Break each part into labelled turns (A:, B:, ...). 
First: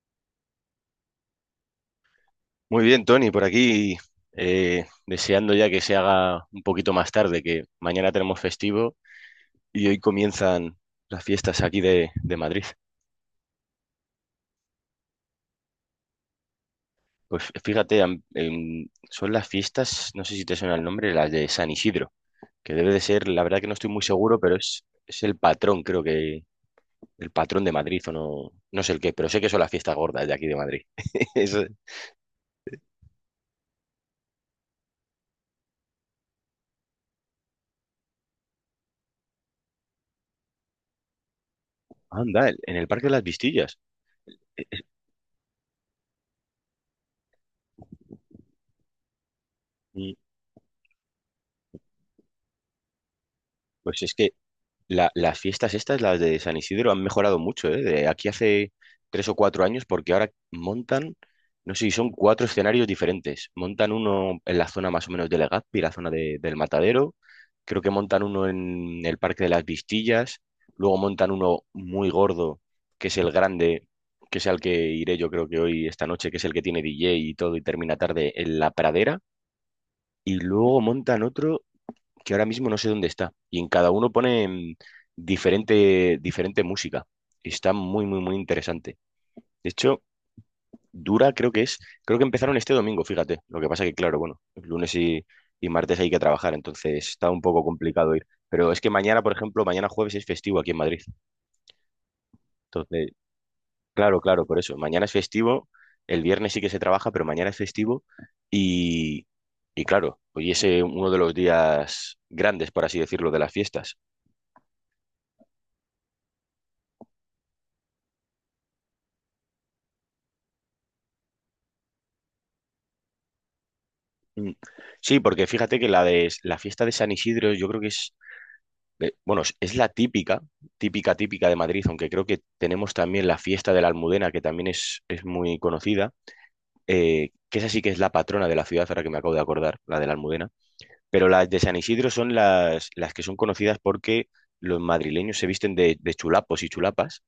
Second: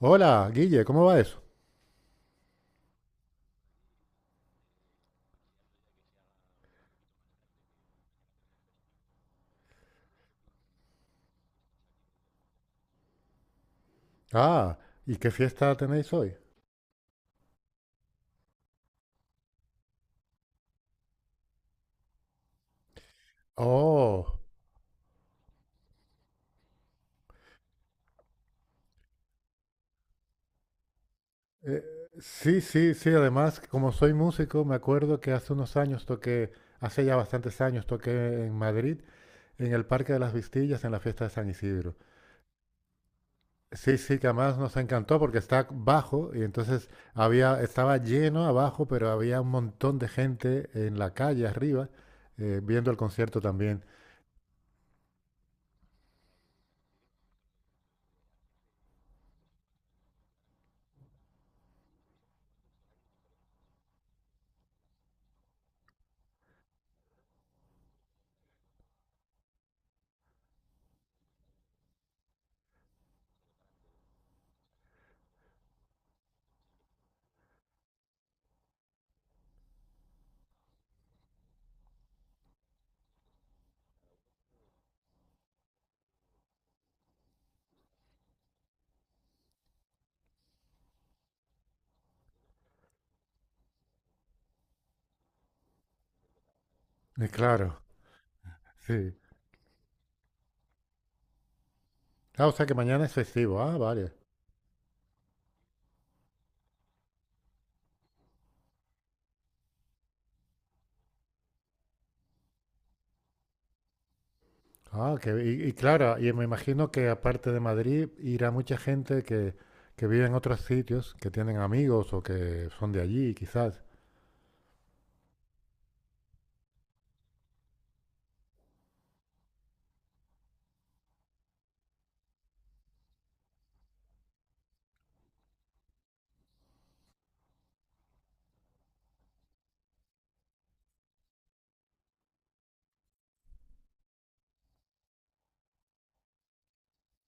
A: Hola, Guille, ¿cómo va eso?
B: Muy bien, Tony, por aquí deseando ya que se haga un poquito más tarde, que mañana tenemos festivo y hoy comienzan las fiestas aquí de Madrid.
A: Ah, ¿y qué fiesta tenéis hoy?
B: Pues fíjate, son las fiestas, no sé si te suena el nombre, las de San Isidro, que debe de ser, la verdad que no estoy muy
A: Oh,
B: seguro, pero es el patrón, creo que el patrón de Madrid o no, no sé el qué, pero sé que son las fiestas gordas de aquí de Madrid. Es-
A: eh, sí, sí, sí, además, como soy músico, me acuerdo que hace unos años hace ya bastantes años toqué en Madrid, en el Parque de las Vistillas, en la fiesta de San Isidro.
B: anda, en el Parque de las Vistillas.
A: Sí, sí, que además nos encantó porque está bajo y entonces estaba lleno abajo, pero había un montón de
B: Y,
A: gente en la calle arriba, viendo el concierto también.
B: Pues es que las fiestas estas, las de San Isidro, han mejorado mucho, ¿eh? De aquí hace 3 o 4 años, porque ahora montan, no sé si son cuatro escenarios diferentes. Montan uno en la zona más o menos de Legazpi, la zona del Matadero. Creo que montan uno en el Parque de las Vistillas. Luego montan uno muy gordo, que es el grande, que es al que iré yo creo que hoy, esta noche, que es el que tiene DJ y todo y termina tarde en La Pradera. Y luego montan otro que ahora mismo no sé dónde está. Y en cada uno ponen diferente, diferente música. Está muy, muy, muy interesante. De hecho, dura, creo que empezaron este domingo, fíjate. Lo que pasa que, claro, bueno, lunes y martes hay que trabajar, entonces
A: Y
B: está un poco
A: claro,
B: complicado ir. Pero es que
A: sí.
B: mañana, por ejemplo, mañana jueves es festivo aquí en Madrid.
A: Ah, o sea que mañana
B: Entonces,
A: es festivo. Ah, vale.
B: claro, claro, por eso. Mañana es festivo, el viernes sí que se trabaja, pero mañana es festivo y... Y claro, hoy es uno de los días grandes, por así decirlo, de las fiestas.
A: Ah, y claro, y me imagino que aparte de Madrid irá mucha gente que vive en otros sitios, que tienen amigos o que son de allí, quizás.
B: Mm. Sí, porque fíjate que la de la fiesta de San Isidro, yo creo que es, bueno, es la típica, típica, típica de Madrid, aunque creo que tenemos también la fiesta de la Almudena, que también es muy conocida, que esa sí que es la patrona de la ciudad, ahora que me acabo de acordar, la de la Almudena. Pero las de San Isidro son las que son conocidas porque los madrileños se visten de chulapos y chulapas,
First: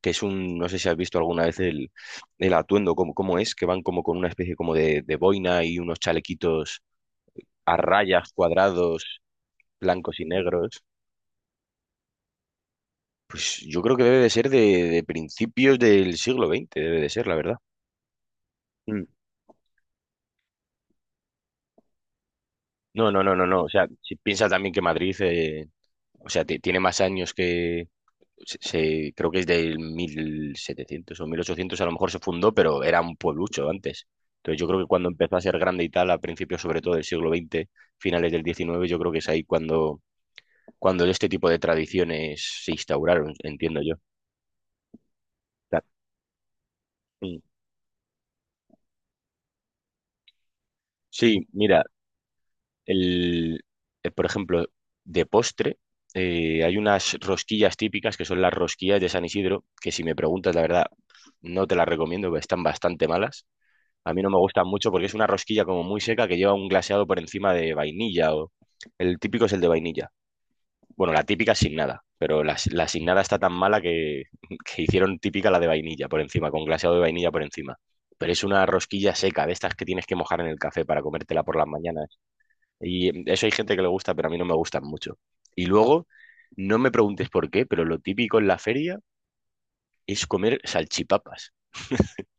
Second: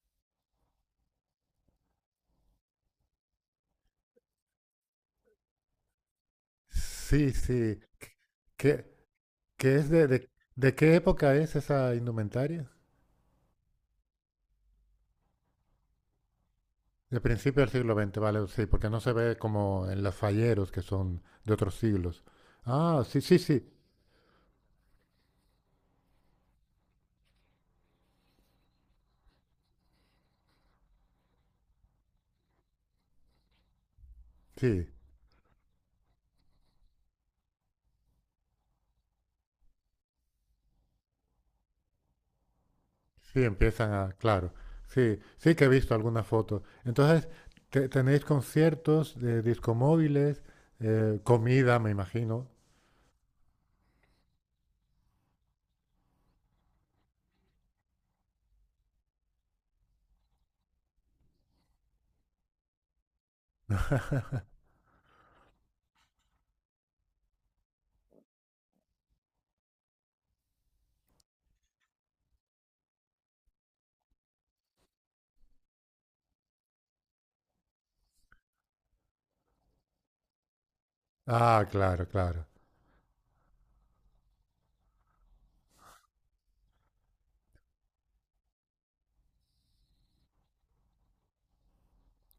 B: que es un, no sé si has visto alguna vez el atuendo, cómo es, que van como con una especie como de boina y unos chalequitos
A: Sí,
B: a
A: sí.
B: rayas,
A: ¿Qué,
B: cuadrados,
A: qué es
B: blancos y
A: de
B: negros.
A: qué época es esa indumentaria?
B: Pues yo creo que debe de ser de principios del siglo XX, debe de
A: De
B: ser, la verdad.
A: principio del siglo XX, vale, sí, porque no
B: Mm.
A: se ve como en los falleros que son de otros siglos. Ah,
B: No,
A: sí,
B: no, no,
A: sí,
B: no, no.
A: sí,
B: O sea, si piensa también que Madrid, o sea, tiene más años. Creo que es del 1700 o 1800 a lo mejor se fundó, pero era un pueblucho antes. Entonces yo creo
A: sí.
B: que cuando empezó a ser grande y tal, a principios sobre todo del siglo XX, finales del XIX, yo creo que es ahí cuando, cuando este tipo de tradiciones se instauraron,
A: Sí,
B: entiendo yo.
A: claro. Sí, sí que he
B: Ta-
A: visto algunas fotos. Entonces,
B: mm.
A: tenéis conciertos de discomóviles,
B: Sí,
A: comida,
B: mira,
A: me imagino.
B: El, por ejemplo, de postre, hay unas rosquillas típicas que son las rosquillas de San Isidro, que si me preguntas, la verdad, no te las recomiendo, porque están bastante malas. A mí no me gustan mucho porque es una rosquilla como muy seca que lleva un glaseado por encima de vainilla. El típico es el de vainilla. Bueno, la típica es sin nada, pero la sin nada está tan mala que, que hicieron típica la de vainilla por encima, con glaseado de vainilla por encima. Pero es una rosquilla seca, de estas que tienes que mojar en el café para comértela por
A: Ah,
B: las
A: claro,
B: mañanas
A: claro.
B: y eso hay gente que le gusta, pero a mí no me gustan mucho. Y luego, no me preguntes por qué, pero lo típico en la feria es comer salchipapas,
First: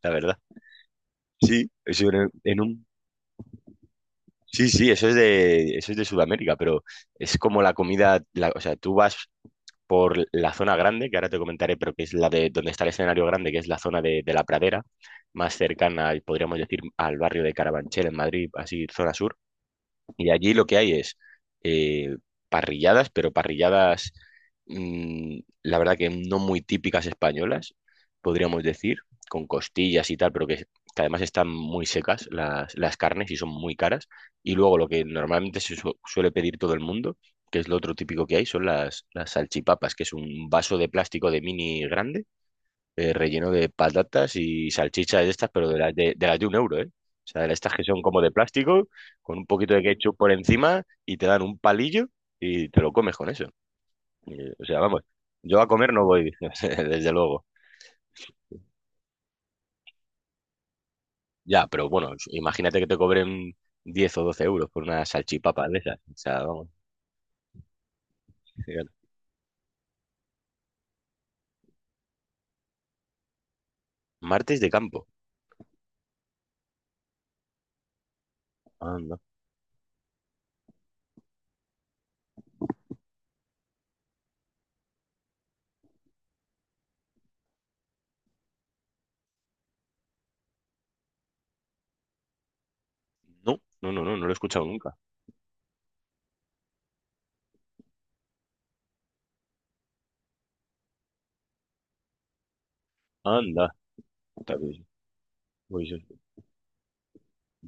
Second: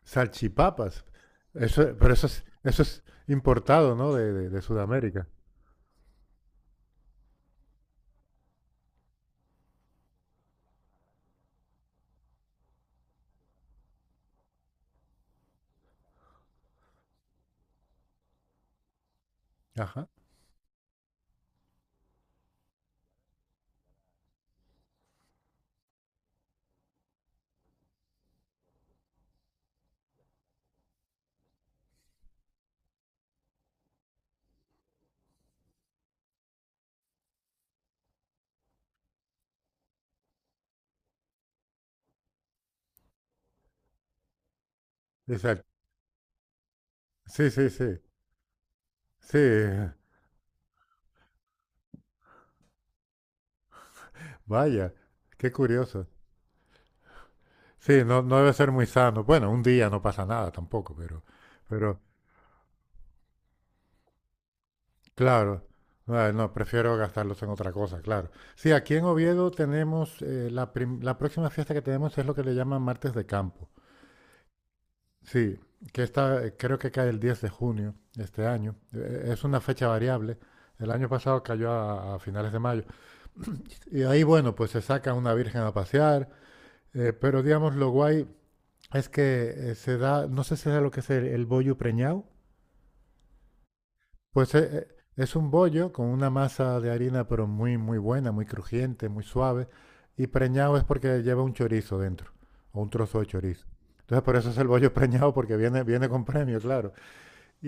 B: la verdad.
A: Salchipapas.
B: Sí,
A: Eso,
B: eso.
A: pero eso es importado, ¿no? De
B: Sí, sí, eso es
A: Sudamérica.
B: de, eso es de Sudamérica, pero es como la comida, o sea, tú vas por la zona grande, que ahora te comentaré, pero que es la de donde está el escenario grande, que es la zona de la Pradera, más cercana, podríamos decir, al barrio de Carabanchel en Madrid, así, zona sur.
A: Ajá.
B: Y allí lo que hay es eh, parrilladas, pero parrilladas, la verdad que no muy típicas españolas, podríamos decir, con costillas y tal, pero que además están muy secas las carnes y son muy caras. Y luego lo que normalmente se suele pedir todo el mundo, que es lo otro típico que hay, son las salchipapas, que es un vaso de plástico de mini grande relleno de patatas y salchichas de estas,
A: Exacto.
B: pero de las de las de 1 euro, ¿eh? O sea,
A: Sí,
B: de
A: sí,
B: estas que
A: sí.
B: son como de plástico, con un poquito de
A: Sí,
B: ketchup por encima y te dan un palillo y te lo comes con eso. O sea,
A: vaya,
B: vamos,
A: qué
B: yo a comer no
A: curioso.
B: voy, desde luego.
A: Sí, no, no debe ser muy sano. Bueno, un día no pasa nada tampoco, pero,
B: Ya, pero
A: pero,
B: bueno, imagínate que te cobren 10 o 12 euros por una
A: Claro,
B: salchipapa de esas. O
A: Ah,
B: sea,
A: no,
B: vamos.
A: prefiero gastarlos en otra cosa, claro. Sí,
B: Fíjate.
A: aquí en Oviedo tenemos, la, la próxima fiesta que tenemos es lo que le llaman Martes de Campo.
B: Martes de campo.
A: Sí, que esta creo que cae el 10 de junio de este año.
B: Anda.
A: Es una fecha variable. El año pasado cayó a finales de mayo. Y ahí, bueno, pues se saca una virgen a pasear, pero digamos, lo guay es que se da, no sé si es lo que es el bollo preñado.
B: No, no, no, no, no lo he
A: Pues
B: escuchado nunca.
A: es un bollo con una masa de harina, pero muy, muy buena, muy crujiente, muy suave. Y preñado es porque lleva un chorizo dentro, o un trozo de chorizo.
B: Anda.
A: Entonces, por eso es
B: Puta,
A: el bollo preñado, porque
B: Pues eso
A: viene con premio, claro.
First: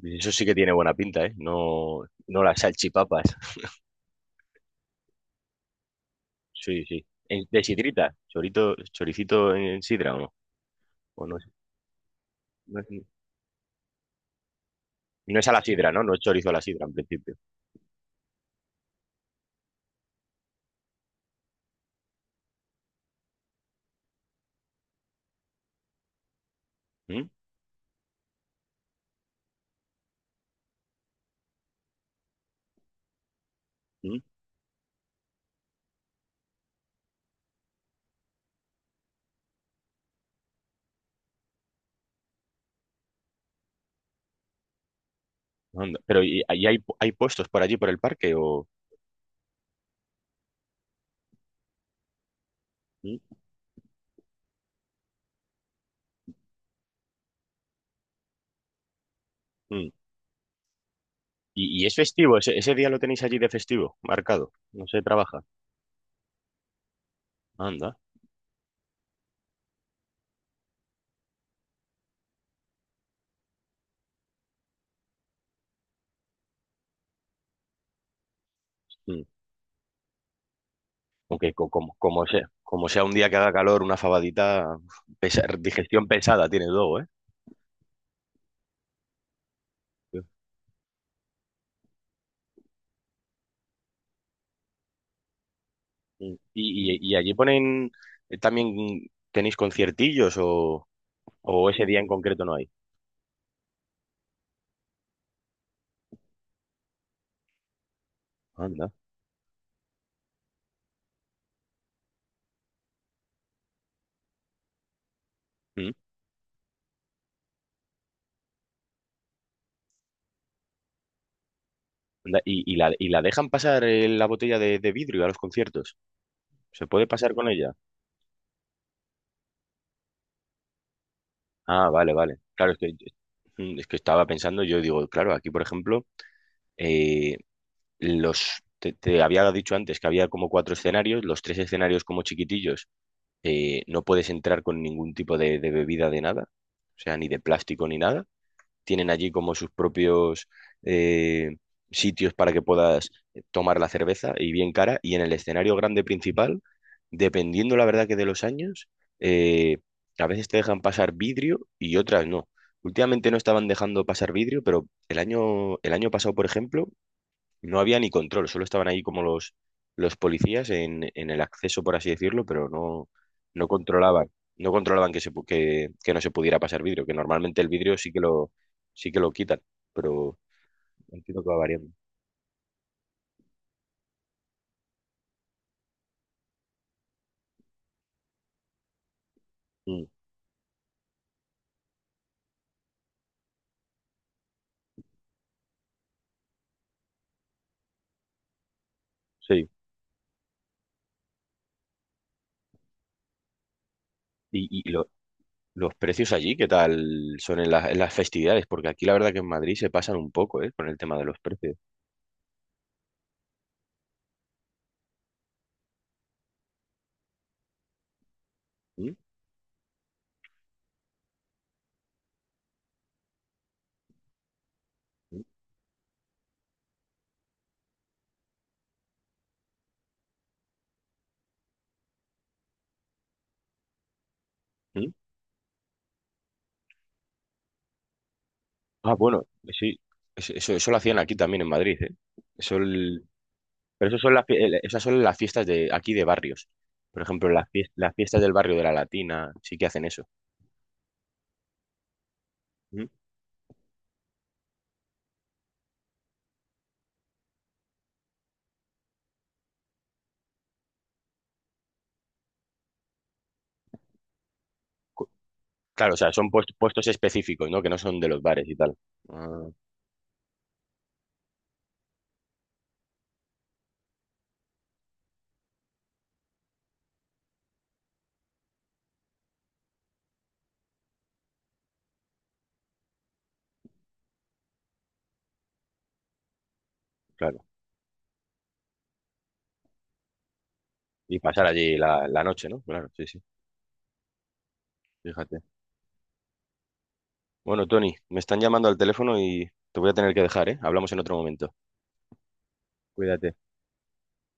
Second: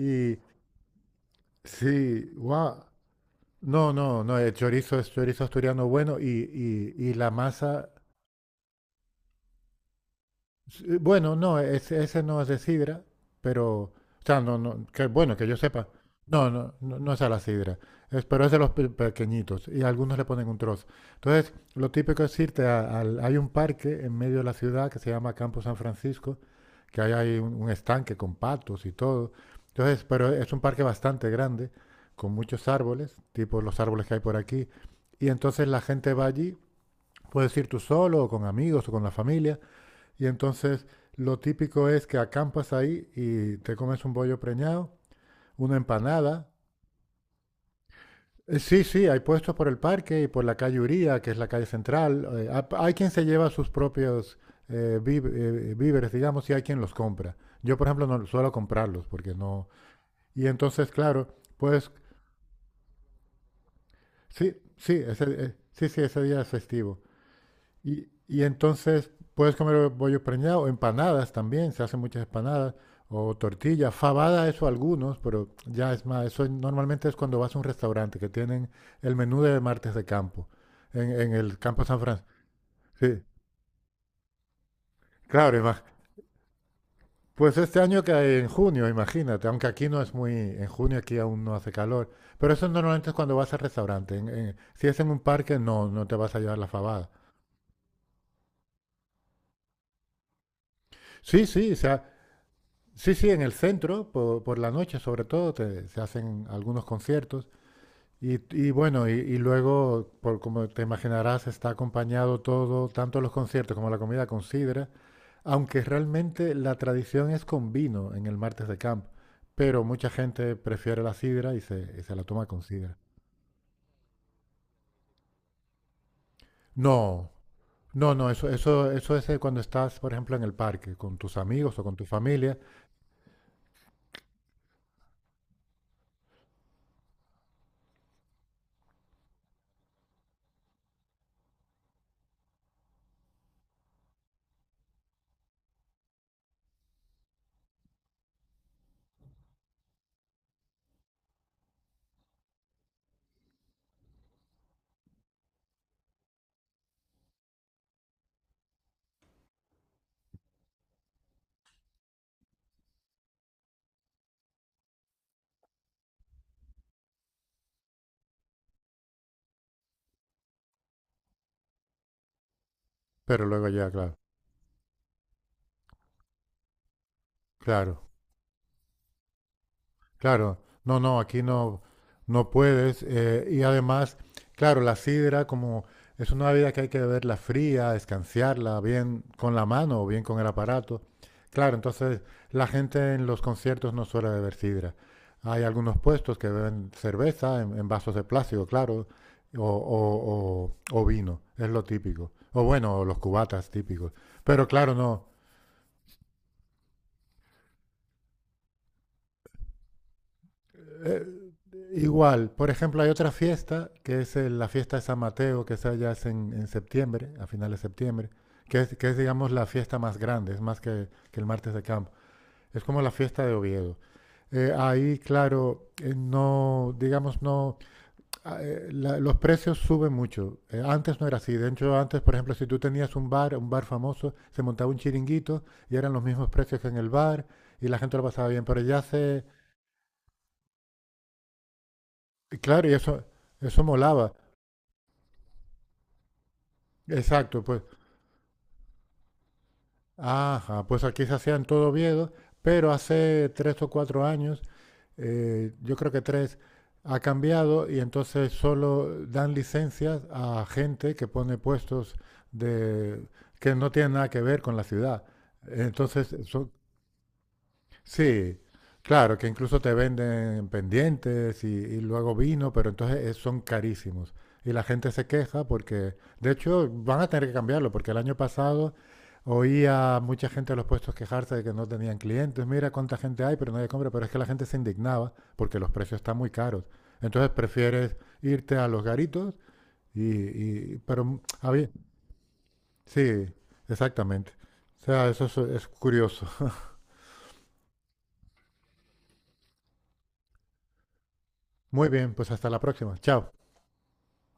B: pues eso sí que tiene buena pinta, ¿eh? No,
A: sí,
B: no las
A: wow.
B: salchipapas.
A: No, no, no, el chorizo es chorizo asturiano bueno
B: Sí, sí.
A: y la
B: De
A: masa.
B: sidrita, chorito, choricito en sidra, ¿o no?
A: Sí,
B: O
A: bueno,
B: no,
A: no, ese no es de
B: no es-
A: sidra, pero, o sea, no, no, que bueno,
B: no
A: que
B: es a
A: yo
B: la
A: sepa.
B: sidra, ¿no? No es
A: No,
B: chorizo a la
A: no,
B: sidra, en
A: no, no es a
B: principio.
A: la sidra, es, pero es de los pequeñitos y algunos le ponen un trozo. Entonces, lo típico es al, hay un parque en medio de la ciudad que se llama Campo San Francisco, que ahí
B: ¿Mm?
A: hay un estanque con patos y todo. Entonces, pero es un parque bastante grande, con muchos árboles, tipo los árboles que hay
B: ¿Mm?
A: por aquí. Y entonces la gente va allí, puedes ir tú solo o con amigos o con la familia. Y entonces lo típico es que acampas ahí y te comes un bollo preñado, una
B: Anda. Pero ¿y,
A: empanada.
B: ahí hay puestos por allí, por el parque? O
A: Sí, sí, hay puestos por el parque y por la calle Uría, que es la calle central. Hay quien
B: ¿Mm?
A: se lleva sus propios víveres, digamos, y hay quien los compra. Yo, por ejemplo, no suelo comprarlos porque no...
B: ¿Mm?
A: Y entonces, claro,
B: ¿Y
A: pues
B: es festivo? ¿Ese día lo tenéis allí de festivo, marcado? No se trabaja.
A: sí, sí, ese día es festivo.
B: Anda.
A: Y entonces puedes comer bollos preñados, empanadas también, se hacen muchas empanadas, o tortillas, fabada, eso algunos, pero ya es más, eso normalmente es cuando vas a un restaurante que tienen el
B: ¿Mm?
A: menú de martes de campo, en
B: Aunque
A: el
B: co-
A: campo
B: como,
A: San
B: como
A: Francisco.
B: sea, como sea un
A: Sí,
B: día que haga calor, una fabadita, uf,
A: claro,
B: digestión pesada tiene luego, ¿eh?
A: pues este año que en junio, imagínate, aunque aquí no es muy, en junio aquí aún no hace calor, pero eso normalmente es cuando vas al restaurante, si es en un parque no, no te vas
B: ¿Mm?
A: a llevar la
B: ¿Y, y,
A: fabada.
B: y allí ponen también, tenéis conciertillos?
A: Sí,
B: O
A: sí,
B: ese día en concreto no hay.
A: sí, sí, en el centro, la noche sobre todo, se hacen algunos conciertos. Y, y
B: Anda.
A: bueno, y luego, por como te imaginarás, está acompañado todo, tanto los conciertos como la comida con sidra, aunque
B: Mm.
A: realmente la tradición es con vino en el martes de camp, pero mucha gente prefiere la sidra y se la
B: Anda,
A: toma con
B: ¿Y, y la,
A: sidra.
B: y la dejan pasar la botella de vidrio a los conciertos? ¿Se puede
A: No,
B: pasar con ella?
A: no, no, eso es cuando estás, por ejemplo, en el parque con tus amigos o
B: Ah,
A: con tu
B: vale, vale.
A: familia,
B: Claro, es que, es que estaba pensando, yo digo, claro, aquí, por ejemplo, eh, te había dicho antes que había como cuatro escenarios, los tres escenarios como chiquitillos, no puedes entrar con ningún tipo de bebida de nada, o sea, ni de plástico ni nada. Tienen allí como sus propios eh, sitios para que puedas tomar la cerveza y bien cara. Y en el escenario grande principal, dependiendo la verdad que de los años, eh, a veces te dejan pasar vidrio y otras no. Últimamente no estaban dejando pasar vidrio, pero el año pasado, por ejemplo, no había ni control, solo estaban ahí como los policías en el acceso, por así decirlo, pero
A: pero luego
B: no
A: ya, claro,
B: controlaban, no controlaban que no se pudiera pasar vidrio, que normalmente el vidrio
A: claro.
B: sí que lo quitan, pero
A: Claro, no, no, aquí
B: entiendo que va
A: no,
B: variando.
A: no puedes. Eh, y además, claro, la sidra como es una bebida que hay que beberla fría, escanciarla bien con la mano o
B: Mm,
A: bien con el aparato. Claro, entonces la gente en los conciertos no suele beber sidra. Hay algunos puestos que beben cerveza en vasos de plástico, claro,
B: sí.
A: o vino, es lo típico. O bueno, los cubatas típicos. Pero
B: Y, y
A: claro,
B: lo-
A: no.
B: los precios allí, ¿qué tal son en las festividades? Porque aquí la verdad que en Madrid se pasan un poco, ¿eh? Con el tema de
A: eh,
B: los precios.
A: Igual, por ejemplo, hay otra fiesta, que es la fiesta de San Mateo, que esa ya es en septiembre, a finales de septiembre, que
B: ¿Mm?
A: es, digamos, la fiesta más grande, es más que el martes de campo. Es como la fiesta de Oviedo. Ahí,
B: ¿Mm?
A: claro, no, digamos, no, los precios suben mucho. Antes no era así. De hecho, antes, por ejemplo, si tú tenías un bar famoso, se montaba un
B: ¿Mm?
A: chiringuito y eran los mismos precios que en el bar y la gente lo pasaba bien. Pero ya
B: Ah, bueno,
A: se,
B: sí. Eso lo hacían aquí también en Madrid, ¿eh? Eso
A: claro, y eso
B: Pero eso
A: molaba.
B: son las, esas son las fiestas de aquí de barrios. Por ejemplo,
A: Exacto,
B: las,
A: pues
B: fies- las fiestas del barrio de la Latina sí que hacen eso.
A: ajá, pues aquí se hacían todo Oviedo, pero
B: ¿Mm?
A: hace 3 o 4 años, yo creo que tres, ha cambiado y entonces solo dan licencias a gente que pone puestos de, que no tienen nada que ver con la ciudad.
B: Cu- Claro, o sea,
A: Entonces,
B: son
A: son-
B: puestos específicos, ¿no? Que no son de los
A: Sí,
B: bares y tal.
A: claro, que
B: Ah,
A: incluso te venden pendientes y luego vino, pero entonces son carísimos. Y la gente se queja porque, de hecho, van a tener que cambiarlo, porque el año pasado oía a mucha gente de los puestos quejarse de que no tenían clientes. Mira cuánta gente hay, pero nadie compra. Pero es que la gente se indignaba porque los precios están muy caros. Entonces
B: claro.
A: prefieres irte a los garitos y, pero
B: Y pasar allí la noche, ¿no? Claro, sí, sí.
A: sí, exactamente. O sea, eso
B: Fíjate.
A: es curioso.
B: Bueno, Tony, me están llamando al teléfono y te voy a tener que dejar, ¿eh? Hablamos en otro momento.
A: Muy bien, pues hasta la próxima. Chao.
B: Cuídate.